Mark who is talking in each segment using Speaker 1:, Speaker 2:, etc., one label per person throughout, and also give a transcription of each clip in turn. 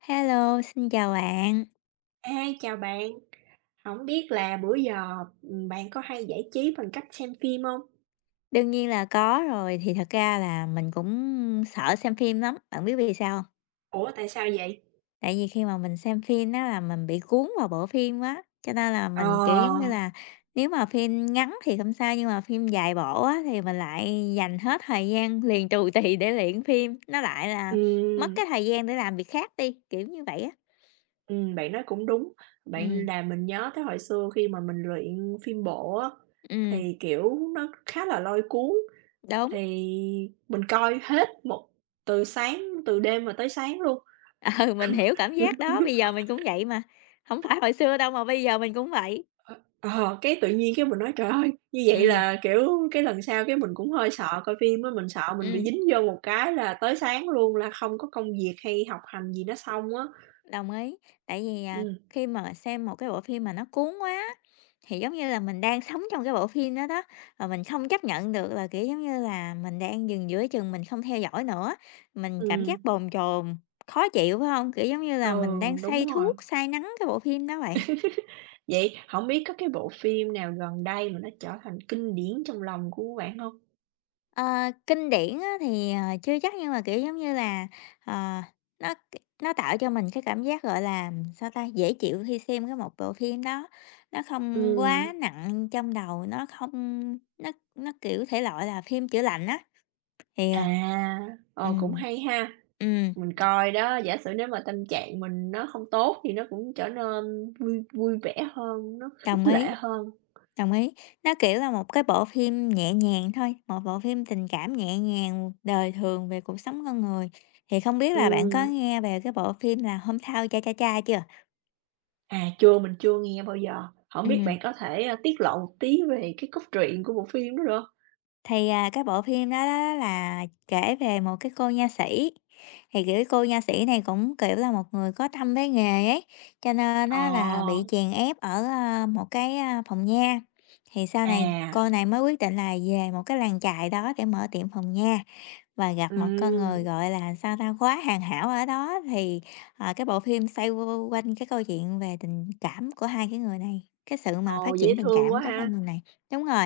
Speaker 1: Hello, xin chào bạn.
Speaker 2: À, chào bạn. Không biết là bữa giờ, bạn có hay giải trí bằng cách xem phim hông?
Speaker 1: Đương nhiên là có rồi, thì thật ra là mình cũng sợ xem phim lắm, bạn biết vì sao không?
Speaker 2: Ủa, tại sao vậy?
Speaker 1: Tại vì khi mà mình xem phim đó là mình bị cuốn vào bộ phim quá, cho nên là mình, kiểu, giống như
Speaker 2: Ờ,
Speaker 1: là, nếu mà phim ngắn thì không sao, nhưng mà phim dài bộ á thì mình lại dành hết thời gian liền tù tì để luyện phim, nó lại là mất
Speaker 2: ừm,
Speaker 1: cái thời gian để làm việc khác đi, kiểu như vậy á.
Speaker 2: bạn nói cũng đúng. Bạn
Speaker 1: Ừm,
Speaker 2: làm mình nhớ tới hồi xưa khi mà mình luyện phim bộ á,
Speaker 1: ừm,
Speaker 2: thì, kiểu, nó khá là lôi cuốn,
Speaker 1: đúng,
Speaker 2: thì mình coi hết một từ sáng từ đêm mà tới sáng luôn.
Speaker 1: ừ, mình hiểu cảm giác đó, bây giờ mình cũng vậy mà. Không phải hồi xưa đâu mà bây giờ mình cũng vậy.
Speaker 2: Ờ, cái tự nhiên cái mình nói, trời ơi, như vậy
Speaker 1: Ừ.
Speaker 2: là, kiểu, cái lần sau cái mình cũng hơi sợ coi phim á, mình sợ mình bị
Speaker 1: Ừm,
Speaker 2: dính vô một cái là tới sáng luôn là không có công việc hay học hành gì nó xong á.
Speaker 1: đồng ý. Tại vì,
Speaker 2: Ừm,
Speaker 1: khi mà xem một cái bộ phim mà nó cuốn quá, thì giống như là mình đang sống trong cái bộ phim đó đó, và mình không chấp nhận được là, kiểu, giống như là, mình đang dừng giữa chừng mình không theo dõi nữa, mình cảm
Speaker 2: ừm,
Speaker 1: giác bồn chồn, khó chịu, phải không? Kiểu, giống như
Speaker 2: ừ,
Speaker 1: là, mình đang say
Speaker 2: đúng rồi.
Speaker 1: thuốc, say nắng cái bộ phim đó vậy.
Speaker 2: Vậy không biết có cái bộ phim nào gần đây mà nó trở thành kinh điển trong lòng của bạn không?
Speaker 1: Ờ, kinh điển á thì, chưa chắc nhưng mà, kiểu, giống như là, ờ, nó nó tạo cho mình cái cảm giác, gọi là, sao ta, dễ chịu khi xem cái một bộ phim đó. Nó không
Speaker 2: Ừm,
Speaker 1: quá nặng trong đầu, nó không nó, kiểu, thể loại là phim chữa lành á, thì, ờ
Speaker 2: à, ờ, cũng
Speaker 1: ừm,
Speaker 2: hay ha.
Speaker 1: ừm,
Speaker 2: Mình coi đó, giả sử nếu mà tâm trạng mình nó không tốt thì nó cũng trở nên vui vui vẻ hơn, nó
Speaker 1: đồng
Speaker 2: khích
Speaker 1: ý.
Speaker 2: lệ hơn.
Speaker 1: Đồng ý, nó, kiểu, là một cái bộ phim nhẹ nhàng thôi, một bộ phim tình cảm nhẹ nhàng, đời thường về cuộc sống con người. Thì không biết là bạn có
Speaker 2: Ừm.
Speaker 1: nghe về cái bộ phim là "Hôm Sau Cha Cha Cha" chưa?
Speaker 2: À, chưa, mình chưa nghe bao giờ. Không biết
Speaker 1: Ừm,
Speaker 2: bạn có thể, tiết lộ một tí về cái cốt truyện của bộ phim đó được hông?
Speaker 1: thì, cái bộ phim đó đó là kể về một cái cô nha sĩ, thì, kiểu, cô nha sĩ này cũng, kiểu, là một người có tâm với nghề ấy, cho nên á là
Speaker 2: Ờ,
Speaker 1: bị chèn ép ở, một cái, phòng nha. Thì sau này
Speaker 2: à,
Speaker 1: cô này mới quyết định là về một cái làng chài đó để mở tiệm phòng nha. Và gặp một con
Speaker 2: ừm,
Speaker 1: người, gọi là, sao ta, quá hoàn hảo ở đó thì, ờ, cái bộ phim xoay quanh cái câu chuyện về tình cảm của hai cái người này, cái sự mà
Speaker 2: ồ,
Speaker 1: phát
Speaker 2: dễ
Speaker 1: triển tình
Speaker 2: thương
Speaker 1: cảm
Speaker 2: quá
Speaker 1: của hai
Speaker 2: ha.
Speaker 1: người này. Đúng rồi,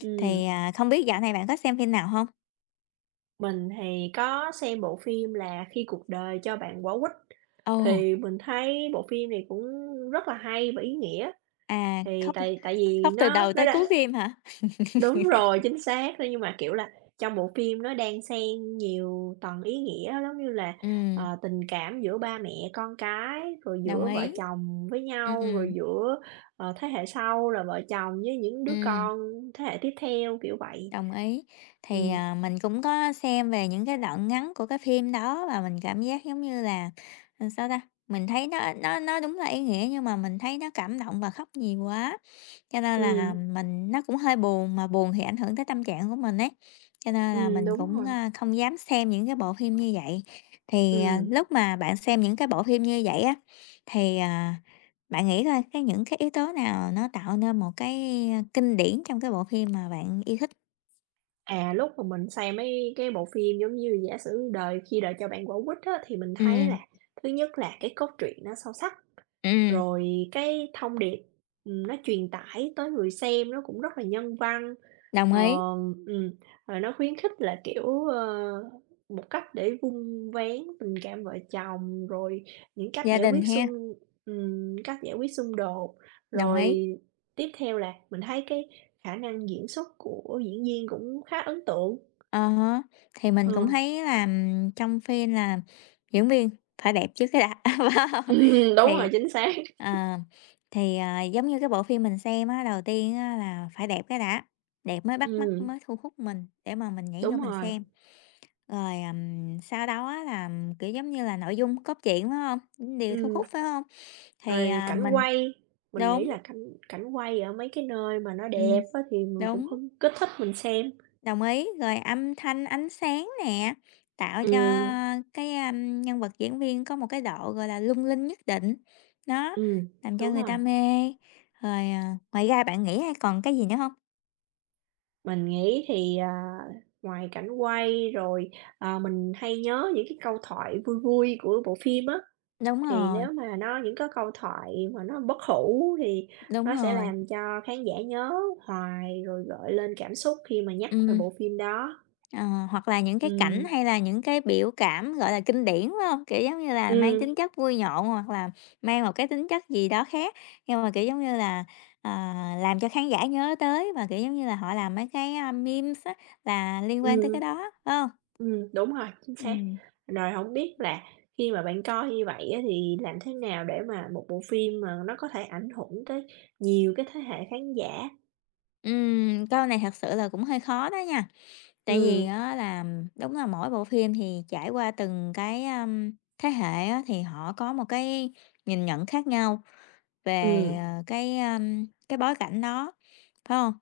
Speaker 2: Ừm,
Speaker 1: thì, không biết dạo này bạn có xem phim nào không?
Speaker 2: mình thì có xem bộ phim là Khi cuộc đời cho bạn quả quýt,
Speaker 1: Ồ,
Speaker 2: thì mình thấy bộ phim này cũng rất là hay và ý nghĩa.
Speaker 1: à,
Speaker 2: Thì
Speaker 1: khóc
Speaker 2: tại tại vì
Speaker 1: khóc từ
Speaker 2: nó
Speaker 1: đầu
Speaker 2: nó
Speaker 1: tới cuối
Speaker 2: đã
Speaker 1: phim hả?
Speaker 2: đúng rồi, chính xác. Thế nhưng mà, kiểu là, trong bộ phim nó đan xen nhiều tầng ý nghĩa, giống như là,
Speaker 1: Ừm,
Speaker 2: tình cảm giữa ba mẹ con cái, rồi
Speaker 1: đồng
Speaker 2: giữa vợ
Speaker 1: ý.
Speaker 2: chồng với nhau, rồi
Speaker 1: Ừm,
Speaker 2: giữa, thế hệ sau là vợ chồng với những đứa
Speaker 1: ừm.
Speaker 2: con thế hệ tiếp theo, kiểu vậy.
Speaker 1: Đồng ý. Thì,
Speaker 2: Ừm,
Speaker 1: mình cũng có xem về những cái đoạn ngắn của cái phim đó và mình cảm giác giống như là, sao ta, mình thấy nó đúng là ý nghĩa nhưng mà mình thấy nó cảm động và khóc nhiều quá, cho nên
Speaker 2: ừm,
Speaker 1: là mình nó cũng hơi buồn, mà buồn thì ảnh hưởng tới tâm trạng của mình ấy, cho nên là mình
Speaker 2: đúng
Speaker 1: cũng,
Speaker 2: rồi.
Speaker 1: không dám xem những cái bộ phim như vậy. Thì,
Speaker 2: Ừm,
Speaker 1: lúc mà bạn xem những cái bộ phim như vậy á, thì, bạn nghĩ coi cái những cái yếu tố nào nó tạo nên một cái, kinh điển trong cái bộ phim mà bạn yêu thích?
Speaker 2: à, lúc mà mình xem mấy cái bộ phim, giống như, giả sử "Đời Khi Đời Cho Bạn Quả Quýt" á, thì mình thấy
Speaker 1: Ừm,
Speaker 2: là thứ nhất là cái cốt truyện nó sâu sắc.
Speaker 1: ừm,
Speaker 2: Rồi cái thông điệp, nó truyền tải tới người xem nó cũng rất là nhân văn,
Speaker 1: đồng
Speaker 2: ờ,
Speaker 1: ý,
Speaker 2: ừm, rồi nó khuyến khích là, kiểu, một cách để vun vén tình cảm vợ chồng, rồi những cách
Speaker 1: gia
Speaker 2: giải
Speaker 1: đình
Speaker 2: quyết
Speaker 1: ha,
Speaker 2: xung đột.
Speaker 1: đồng
Speaker 2: Rồi
Speaker 1: ý.
Speaker 2: tiếp theo là mình thấy cái khả năng diễn xuất của diễn viên cũng khá ấn tượng.
Speaker 1: Ờ hả, thì
Speaker 2: Ờ,
Speaker 1: mình cũng thấy là, trong phim là diễn viên phải đẹp trước cái đã, phải hông?
Speaker 2: đúng
Speaker 1: Thì
Speaker 2: rồi, chính xác.
Speaker 1: ờ, thì, giống như cái bộ phim mình xem á, đầu tiên á là phải đẹp cái đã, đẹp mới bắt mắt,
Speaker 2: Ừm,
Speaker 1: mới thu hút mình để mà mình nhảy vô
Speaker 2: đúng
Speaker 1: mình
Speaker 2: rồi,
Speaker 1: xem. Rồi, sau đó á là, kiểu, giống như là, nội dung, cốt truyện, phải không? Điều thu
Speaker 2: ừm.
Speaker 1: hút, phải không? Thì,
Speaker 2: Rồi cảnh
Speaker 1: mình
Speaker 2: quay, mình nghĩ
Speaker 1: đúng,
Speaker 2: là cảnh cảnh quay ở mấy cái nơi mà nó
Speaker 1: ừm,
Speaker 2: đẹp á thì mình cũng
Speaker 1: đúng.
Speaker 2: hứng kích thích mình xem.
Speaker 1: Đồng ý, rồi âm thanh, ánh sáng nè, tạo cho
Speaker 2: Ừm,
Speaker 1: cái, nhân vật diễn viên có một cái độ, gọi là, lung linh nhất định, nó
Speaker 2: ừm,
Speaker 1: làm cho
Speaker 2: đúng
Speaker 1: người ta
Speaker 2: rồi.
Speaker 1: mê. Rồi, ngoài ra bạn nghĩ hay còn cái gì nữa không?
Speaker 2: Mình nghĩ thì, ngoài cảnh quay rồi, mình hay nhớ những cái câu thoại vui vui của bộ phim á,
Speaker 1: Đúng
Speaker 2: thì
Speaker 1: rồi,
Speaker 2: nếu mà nó những cái câu thoại mà nó bất hủ thì
Speaker 1: đúng
Speaker 2: nó sẽ
Speaker 1: rồi,
Speaker 2: làm cho khán giả nhớ hoài, rồi gợi lên cảm xúc khi mà nhắc về
Speaker 1: ừm.
Speaker 2: bộ phim đó.
Speaker 1: Ờ, hoặc là những cái cảnh
Speaker 2: Ừm,
Speaker 1: hay là những cái biểu cảm, gọi là, kinh điển, phải hông? Kiểu, giống như là, mang
Speaker 2: ừm,
Speaker 1: tính chất vui nhộn hoặc là mang một cái tính chất gì đó khác, nhưng mà, kiểu, giống như là, ờ, làm cho khán giả nhớ tới và, kiểu, giống như là, họ làm mấy cái, memes á, là liên quan tới cái
Speaker 2: ừm.
Speaker 1: đó, phải hông?
Speaker 2: Đúng rồi, chính xác.
Speaker 1: Ừm,
Speaker 2: Rồi không biết là khi mà bạn coi như vậy á, thì làm thế nào để mà một bộ phim mà nó có thể ảnh hưởng tới nhiều cái thế hệ khán giả?
Speaker 1: câu này thật sự là cũng hơi khó đó nha, tại
Speaker 2: Ừm,
Speaker 1: vì á là đúng là mỗi bộ phim thì trải qua từng cái, thế hệ á, thì họ có một cái nhìn nhận khác nhau. Về,
Speaker 2: ừm,
Speaker 1: ờ, cái bối cảnh đó, phải không?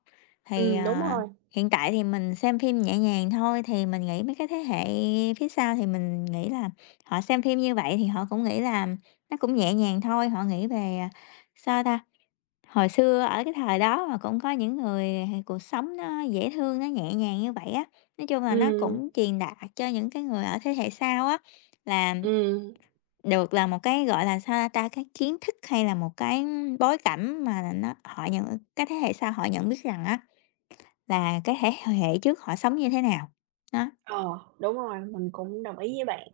Speaker 1: Thì,
Speaker 2: đúng
Speaker 1: ờ,
Speaker 2: rồi,
Speaker 1: hiện tại thì mình xem phim nhẹ nhàng thôi, thì mình nghĩ mấy cái thế hệ phía sau thì mình nghĩ là họ xem phim như vậy thì họ cũng nghĩ là nó cũng nhẹ nhàng thôi, họ nghĩ về, sao ta, hồi xưa ở cái thời đó mà cũng có những người h cuộc sống nó dễ thương, nó nhẹ nhàng như vậy á. Nói chung là nó
Speaker 2: ừm,
Speaker 1: cũng truyền đạt cho những cái người ở thế hệ sau á là
Speaker 2: ừm.
Speaker 1: được là một cái, gọi là, sao ta, cái kiến thức hay là một cái bối cảnh mà nó họ nhận cái thế hệ sau họ nhận biết rằng á, là cái thế hệ trước họ sống như thế nào. Đó,
Speaker 2: Ờ, đúng rồi, mình cũng đồng ý với bạn.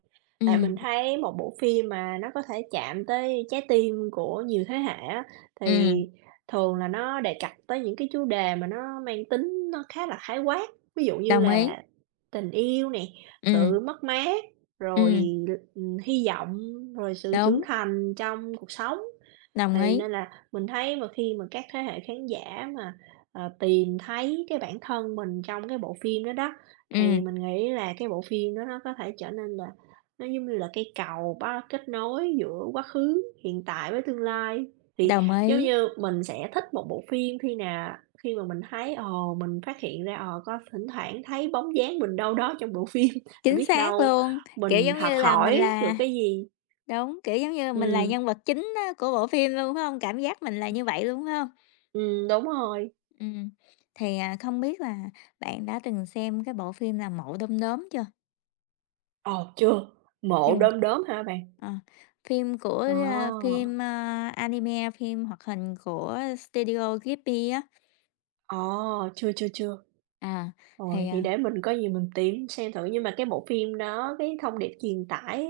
Speaker 2: Tại
Speaker 1: ừm,
Speaker 2: mình thấy một bộ phim mà nó có thể chạm tới trái tim của nhiều thế hệ á, thì
Speaker 1: ừm,
Speaker 2: thường là nó đề cập tới những cái chủ đề mà nó mang tính nó khá là khái quát. Ví dụ như
Speaker 1: đồng ý,
Speaker 2: là tình yêu nè,
Speaker 1: ừm,
Speaker 2: sự mất mát, rồi,
Speaker 1: ừm,
Speaker 2: hy vọng, rồi sự trưởng
Speaker 1: đúng,
Speaker 2: thành trong cuộc sống.
Speaker 1: đồng
Speaker 2: Thì
Speaker 1: ý,
Speaker 2: nên là mình thấy mà khi mà các thế hệ khán giả mà, tìm thấy cái bản thân mình trong cái bộ phim đó đó, thì
Speaker 1: ừm,
Speaker 2: mình nghĩ là cái bộ phim đó nó có thể trở nên là nó giống như là cây cầu bá kết nối giữa quá khứ, hiện tại với tương lai. Thì
Speaker 1: đồng
Speaker 2: giống
Speaker 1: ý,
Speaker 2: như mình sẽ thích một bộ phim khi mà mình thấy, ồ, mình phát hiện ra, ồ có thỉnh thoảng thấy bóng dáng mình đâu đó trong bộ phim, và
Speaker 1: chính
Speaker 2: biết
Speaker 1: xác
Speaker 2: đâu
Speaker 1: luôn, kiểu,
Speaker 2: mình
Speaker 1: giống
Speaker 2: học
Speaker 1: như là, mình
Speaker 2: hỏi
Speaker 1: là
Speaker 2: được cái gì.
Speaker 1: đúng, kiểu, giống như mình là
Speaker 2: Ừm,
Speaker 1: nhân vật chính á của bộ phim luôn, phải hông? Cảm giác mình là như vậy luôn, phải hông?
Speaker 2: đúng rồi.
Speaker 1: Ừm, thì, không biết là bạn đã từng xem cái bộ phim là Mộ Đom Đóm chưa?
Speaker 2: Ờ, chưa. Mộ
Speaker 1: Chưa.
Speaker 2: Đom Đóm hả bạn?
Speaker 1: À, phim của,
Speaker 2: Ờ,
Speaker 1: phim, anime, phim hoạt hình của Studio Ghibli á,
Speaker 2: ờ, chưa, chưa, chưa.
Speaker 1: à, thì,
Speaker 2: Rồi, vậy để mình có gì mình tìm xem thử, nhưng mà cái bộ phim đó, cái thông điệp truyền tải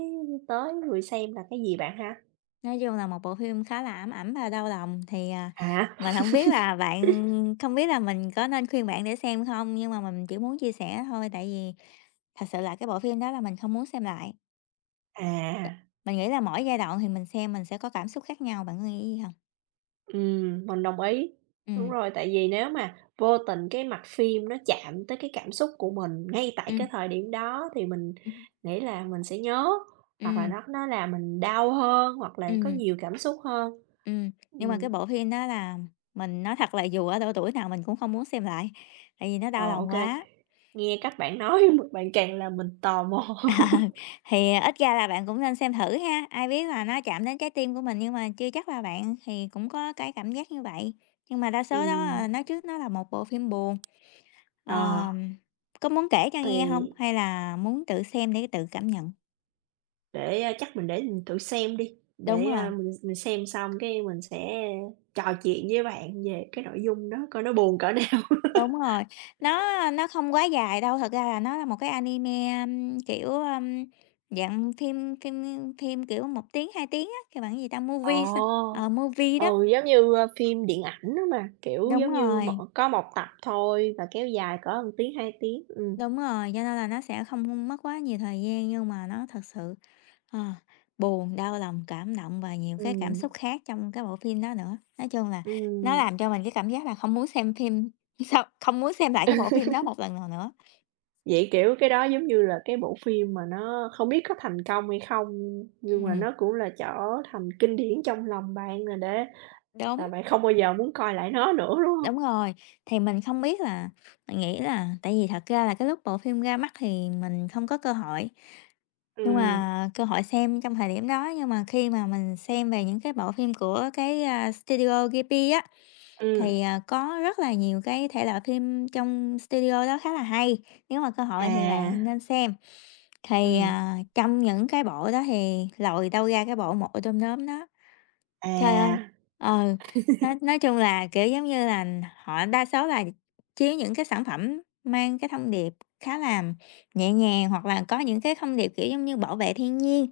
Speaker 2: tới người xem là cái gì bạn ha?
Speaker 1: nói chung là một bộ phim khá là ám ảnh và đau lòng. Thì,
Speaker 2: Hả?
Speaker 1: mình không biết là bạn không biết là mình có nên khuyên bạn để xem không? Nhưng mà mình chỉ muốn chia sẻ thôi, tại vì thật sự là cái bộ phim đó là mình không muốn xem lại. B
Speaker 2: À,
Speaker 1: mình nghĩ là mỗi giai đoạn thì mình xem mình sẽ có cảm xúc khác nhau, bạn có nghĩ gì không?
Speaker 2: mình đồng ý. Đúng
Speaker 1: Ừ,
Speaker 2: rồi, tại vì nếu mà vô tình cái mặt phim nó chạm tới cái cảm xúc của mình ngay tại
Speaker 1: ừ,
Speaker 2: cái thời điểm đó thì mình
Speaker 1: ừ,
Speaker 2: nghĩ là mình sẽ nhớ,
Speaker 1: ừ,
Speaker 2: hoặc là nó làm mình đau hơn, hoặc là có
Speaker 1: ừm.
Speaker 2: nhiều cảm xúc hơn.
Speaker 1: Ừm, nhưng mà cái
Speaker 2: Ừm.
Speaker 1: bộ phim đó là mình nói thật là dù ở độ tuổi nào mình cũng không muốn xem lại, tại vì nó đau
Speaker 2: Ờ,
Speaker 1: lòng
Speaker 2: ok.
Speaker 1: quá.
Speaker 2: Nghe các bạn nói bạn càng làm mình tò mò.
Speaker 1: Thì à, ít ra là bạn cũng nên xem thử ha, ai biết là nó chạm đến trái tim của mình nhưng mà chưa chắc là bạn thì cũng có cái cảm giác như vậy. Nhưng mà đa số đó
Speaker 2: Ừm,
Speaker 1: là nói trước nó là một bộ phim buồn,
Speaker 2: ờ,
Speaker 1: ờm, có muốn kể cho nghe không?
Speaker 2: thì
Speaker 1: Hay là muốn tự xem để tự cảm nhận?
Speaker 2: chắc mình để mình thử xem đi,
Speaker 1: Đúng
Speaker 2: để,
Speaker 1: rồi.
Speaker 2: a, mình xem xong cái mình sẽ trò chuyện với bạn về cái nội dung đó coi nó buồn cỡ nào.
Speaker 1: Đúng rồi, nó nó không quá dài đâu, thật ra là nó là một cái anime, ưm, kiểu, ưm, dạng phim phim phim, kiểu, một tiếng, 2 tiếng á, kêu bằng gì ta, movie sao
Speaker 2: Ồ,
Speaker 1: ờ, movie đó.
Speaker 2: ừ, giống như, phim điện ảnh đó mà, kiểu,
Speaker 1: Đúng
Speaker 2: giống như,
Speaker 1: rồi,
Speaker 2: có một tập thôi và kéo dài cỡ một tiếng, 2 tiếng.
Speaker 1: đúng rồi, cho nên là nó sẽ không mất quá nhiều thời gian nhưng mà nó thật sự, ờ, buồn, đau lòng, cảm động và nhiều cái cảm
Speaker 2: Ừm,
Speaker 1: xúc khác trong cái bộ phim đó nữa. Nói chung là nó
Speaker 2: ừm.
Speaker 1: làm cho mình cái cảm giác là không muốn xem phim sau không muốn xem lại cái bộ phim đó một lần nào nữa.
Speaker 2: Vậy, kiểu, cái đó giống như là cái bộ phim mà nó không biết có thành công hay không, nhưng mà
Speaker 1: Ừm,
Speaker 2: nó cũng là trở thành kinh điển trong lòng bạn rồi để là
Speaker 1: đúng.
Speaker 2: bạn không bao giờ muốn coi lại nó nữa, đúng hông?
Speaker 1: Đúng rồi, thì mình không biết là mình nghĩ là tại vì thật ra là cái lúc bộ phim ra mắt thì mình không có cơ hội, nhưng
Speaker 2: Ừm,
Speaker 1: mà cơ hội xem trong thời điểm đó, nhưng mà khi mà mình xem về những cái bộ phim của cái, Studio Ghibli á,
Speaker 2: ừm,
Speaker 1: thì, có rất là nhiều cái thể loại phim trong studio đó khá là hay, nếu mà cơ hội thì
Speaker 2: à,
Speaker 1: bạn nên xem. Thì,
Speaker 2: ừm,
Speaker 1: trong những cái bộ đó thì lòi đâu ra cái bộ "Một ổ đom đóm" đó. Trời ơi!
Speaker 2: à,
Speaker 1: Ừ, nói chung là, kiểu, giống như là, họ đa số là chiếu những cái sản phẩm mang cái thông điệp khá là nhẹ nhàng, hoặc là có những cái thông điệp, kiểu, giống như bảo vệ thiên nhiên,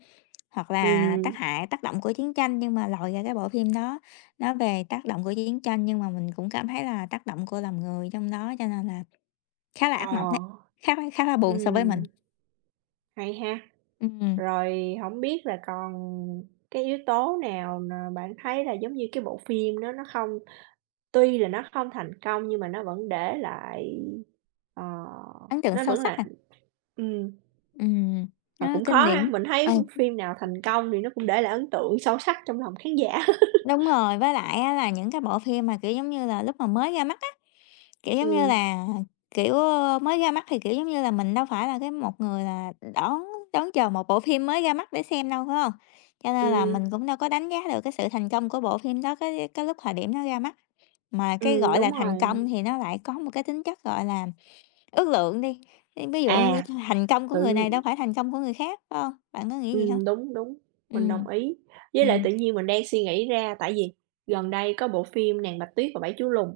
Speaker 1: hoặc là
Speaker 2: ừm,
Speaker 1: tác hại tác động của chiến tranh, nhưng mà lòi ra cái bộ phim đó nói về tác động của chiến tranh, nhưng mà mình cũng cảm thấy là tác động của lòng người trong đó, cho nên là khá là
Speaker 2: ờ,
Speaker 1: ác mộng đấy, khá là buồn so với mình.
Speaker 2: ừm, hay ha.
Speaker 1: Ừm,
Speaker 2: Rồi hổng biết là còn cái yếu tố nào nà bạn thấy là giống như cái bộ phim đó nó không, tuy là nó không thành công nhưng mà nó vẫn để lại, ờ,
Speaker 1: ấn tượng
Speaker 2: nó
Speaker 1: sâu
Speaker 2: vẫn
Speaker 1: sắc à,
Speaker 2: là ừm.
Speaker 1: ừm,
Speaker 2: Và
Speaker 1: nó
Speaker 2: cũng
Speaker 1: kinh
Speaker 2: khó ha,
Speaker 1: điển.
Speaker 2: mình
Speaker 1: Ừ.
Speaker 2: thấy phim nào thành công thì nó cũng để lại ấn tượng sâu sắc trong lòng khán giả.
Speaker 1: Đúng rồi, với lại á là những cái bộ phim mà, kiểu, giống như là, lúc mà mới ra mắt á, kiểu, giống như
Speaker 2: Ừm,
Speaker 1: là, kiểu, mới ra mắt thì, kiểu, giống như là, mình đâu phải là cái một người là đón đón chờ một bộ phim mới ra mắt để xem đâu, phải không? Cho nên là
Speaker 2: ừm,
Speaker 1: mình cũng đâu có đánh giá được cái sự thành công của bộ phim đó cái lúc thời điểm nó ra mắt, mà cái, gọi là,
Speaker 2: đúng
Speaker 1: thành
Speaker 2: rồi.
Speaker 1: công thì nó lại có một cái tính chất, gọi là, ước lượng đi, ví ví dụ như
Speaker 2: À,
Speaker 1: thành công của
Speaker 2: tự
Speaker 1: người này đâu phải thành công của người khác, phải hông? Bạn có nghĩ gì không?
Speaker 2: ừm, đúng, đúng,
Speaker 1: Ừ,
Speaker 2: mình đồng ý. Với lại
Speaker 1: ừm,
Speaker 2: tự nhiên mình đang suy nghĩ ra, tại vì gần đây có bộ phim "Nàng Bạch Tuyết và Bảy Chú Lùn",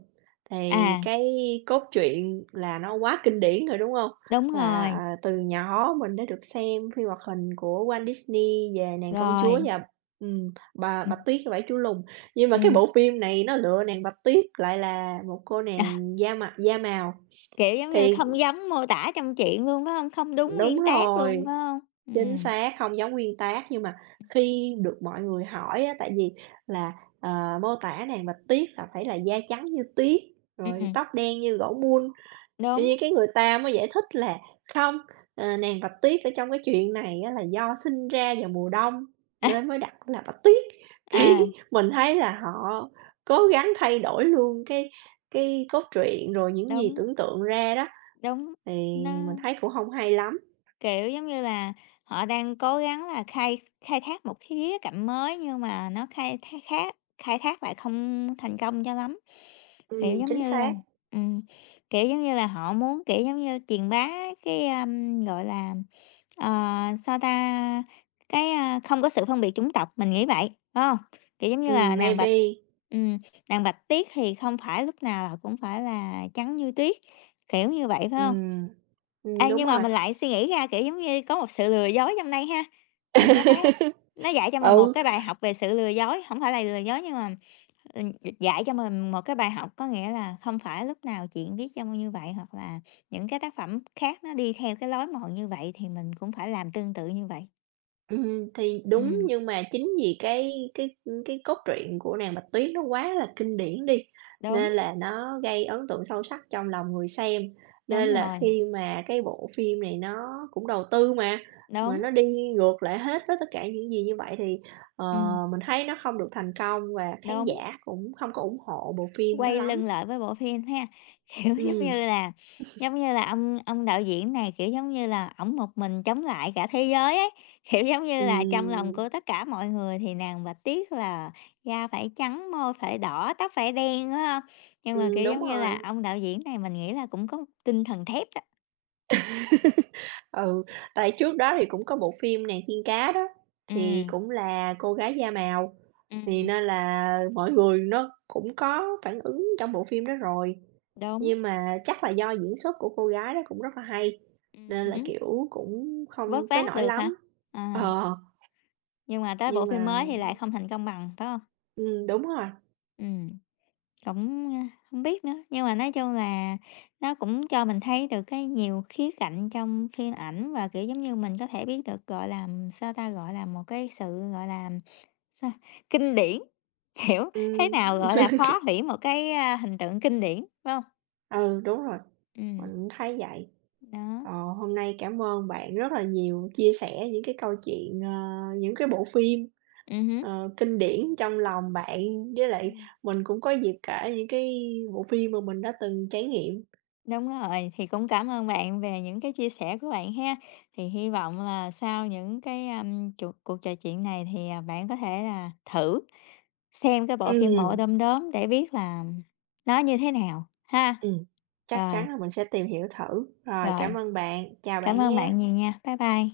Speaker 2: thì
Speaker 1: à,
Speaker 2: cái cốt truyện là nó quá kinh điển rồi, đúng không?
Speaker 1: đúng
Speaker 2: Là,
Speaker 1: rồi.
Speaker 2: từ nhỏ mình đã được xem phim hoạt hình của Walt Disney về nàng công chúa
Speaker 1: Rồi,
Speaker 2: và, bà
Speaker 1: ừm,
Speaker 2: Bạch Tuyết và Bảy Chú Lùn. Nhưng mà cái
Speaker 1: ừm,
Speaker 2: bộ phim này nó lựa nàng Bạch Tuyết lại là một cô
Speaker 1: à,
Speaker 2: nàng da màu,
Speaker 1: kiểu, giống như
Speaker 2: thì
Speaker 1: không giống mô tả trong truyện luôn, phải hông? Không đúng
Speaker 2: đúng
Speaker 1: nguyên tác luôn,
Speaker 2: rồi.
Speaker 1: phải hông?
Speaker 2: Chính
Speaker 1: Ừm,
Speaker 2: xác, không giống nguyên tác nhưng mà khi được mọi người hỏi á, tại vì là, mô tả nàng Bạch Tuyết là phải là da trắng như tuyết, rồi
Speaker 1: ừm,
Speaker 2: tóc đen như gỗ mun, tự
Speaker 1: đúng,
Speaker 2: nhiên cái người ta mới giải thích là không, nàng Bạch Tuyết ở trong cái chuyện này á, là do sinh ra vào mùa đông nên mới đặt là Bạch Tuyết. Cái
Speaker 1: à,
Speaker 2: mình thấy là họ cố gắng thay đổi luôn cái cốt truyện, rồi những gì
Speaker 1: đúng,
Speaker 2: tưởng tượng ra đó,
Speaker 1: đúng,
Speaker 2: thì mình
Speaker 1: nó,
Speaker 2: thấy cũng không hay lắm.
Speaker 1: kiểu, giống như là, họ đang cố gắng là khai khai thác một khía cạnh mới nhưng mà nó khai thác khác khai thác lại không thành công cho lắm. Kiểu, giống
Speaker 2: Chính
Speaker 1: như là
Speaker 2: xác.
Speaker 1: ừm, kiểu, giống như là, họ muốn, kiểu, giống như, truyền bá cái, a, gọi là, ờ, sao ta, cái, a, không có sự phân biệt chủng tộc, mình nghĩ vậy, phải không? Kiểu, giống như là, nàng bạch
Speaker 2: Maybe,
Speaker 1: ừm, nàng Bạch Tuyết thì không phải lúc nào là cũng phải là trắng như tuyết, kiểu như vậy, phải không?
Speaker 2: ừm,
Speaker 1: Ê,
Speaker 2: đúng
Speaker 1: nhưng mà
Speaker 2: rồi,
Speaker 1: mình lại suy nghĩ ra, kiểu, giống như có một sự lừa dối trong đây ha, bạn có thấy không? Nó dạy cho mình một
Speaker 2: ừ,
Speaker 1: cái bài học về sự lừa dối, không phải là lừa dối nhưng mà, ừm, dạy cho mình một cái bài học, có nghĩa là không phải lúc nào chuyện viết trong như vậy, hoặc là những cái tác phẩm khác nó đi theo cái lối mòn như vậy thì mình cũng phải làm tương tự như vậy.
Speaker 2: thì đúng
Speaker 1: Ừm,
Speaker 2: nhưng mà chính vì cái cốt truyện của Nàng Bạch Tuyết nó quá là kinh điển đi,
Speaker 1: đúng,
Speaker 2: nên là nó gây ấn tượng sâu sắc trong lòng người xem,
Speaker 1: đúng
Speaker 2: nên là
Speaker 1: rồi,
Speaker 2: khi mà cái bộ phim này nó cũng đầu tư mà
Speaker 1: đúng,
Speaker 2: nó đi ngược lại hết với tất cả những gì như vậy thì, ờ,
Speaker 1: ừm,
Speaker 2: mình thấy nó không được thành công và khán
Speaker 1: đúng.
Speaker 2: giả cũng không có ủng hộ bộ phim đó
Speaker 1: Quay
Speaker 2: lắm.
Speaker 1: lưng lại với bộ phim ha, kiểu,
Speaker 2: Ừm,
Speaker 1: giống như là ông đạo diễn này, kiểu, giống như là, ổng một mình chống lại cả thế giới ấy, kiểu, giống như là, trong lòng
Speaker 2: ừm,
Speaker 1: của tất cả mọi người thì nàng Bạch Tuyết là da phải trắng, môi phải đỏ, tóc phải đen, đúng không? Nhưng mà, kiểu,
Speaker 2: đúng
Speaker 1: giống như là,
Speaker 2: rồi.
Speaker 1: ông đạo diễn này mình nghĩ là cũng có tinh thần thép đó.
Speaker 2: Ừ, tại trước đó thì cũng có bộ phim Nàng tiên cá đó, thì
Speaker 1: Ừm,
Speaker 2: cũng là cô gái da màu, thì
Speaker 1: ừm,
Speaker 2: nên là mọi người nó cũng có phản ứng trong bộ phim đó rồi.
Speaker 1: đúng,
Speaker 2: Nhưng mà chắc là do diễn xuất của cô gái đó cũng rất là hay, nên là,
Speaker 1: hứm,
Speaker 2: kiểu, cũng
Speaker 1: vớt
Speaker 2: không tới
Speaker 1: vát
Speaker 2: nỗi
Speaker 1: được hả?
Speaker 2: lắm.
Speaker 1: À,
Speaker 2: Ờ,
Speaker 1: nhưng mà tới bộ
Speaker 2: nhưng
Speaker 1: phim
Speaker 2: mà
Speaker 1: mới thì lại không thành công bằng, phải không?
Speaker 2: đúng rồi,
Speaker 1: Ừm. Cũng, a, hông biết nữa, nhưng mà nói chung là nó cũng cho mình thấy được cái nhiều khía cạnh trong phim ảnh và, kiểu, giống như, mình có thể biết được, gọi là, sao ta, gọi là, một cái sự, gọi là, sao, kinh điển, hiểu, thế nào
Speaker 2: ừm,
Speaker 1: gọi là phá hủy một cái, a, hình tượng kinh điển, phải hông?
Speaker 2: ừ, đúng rồi,
Speaker 1: Ừm,
Speaker 2: mình thấy vậy.
Speaker 1: đó,
Speaker 2: Ờ, hôm nay cảm ơn bạn rất là nhiều, chia sẻ những cái câu chuyện, những cái bộ phim
Speaker 1: hứm.
Speaker 2: Kinh điển trong lòng bạn, với lại
Speaker 1: Ừm.
Speaker 2: mình cũng có dịp kể những cái bộ phim mà mình đã từng trải nghiệm.
Speaker 1: Đúng rồi, thì cũng cảm ơn bạn về những cái chia sẻ của bạn ha. Thì hy vọng là sau những cái, a, chuột cuộc trò chuyện này thì, à, bạn có thể là thử xem cái bộ phim Mộ
Speaker 2: Ừm,
Speaker 1: Đom Đóm để biết là nó như thế nào ha.
Speaker 2: ừm. Chắc
Speaker 1: Rồi,
Speaker 2: chắn là mình sẽ tìm hiểu thử. Rồi, cảm
Speaker 1: rồi,
Speaker 2: ơn bạn, chào
Speaker 1: cảm
Speaker 2: bạn
Speaker 1: ơn
Speaker 2: nha.
Speaker 1: bạn nhiều nha. Bye bye.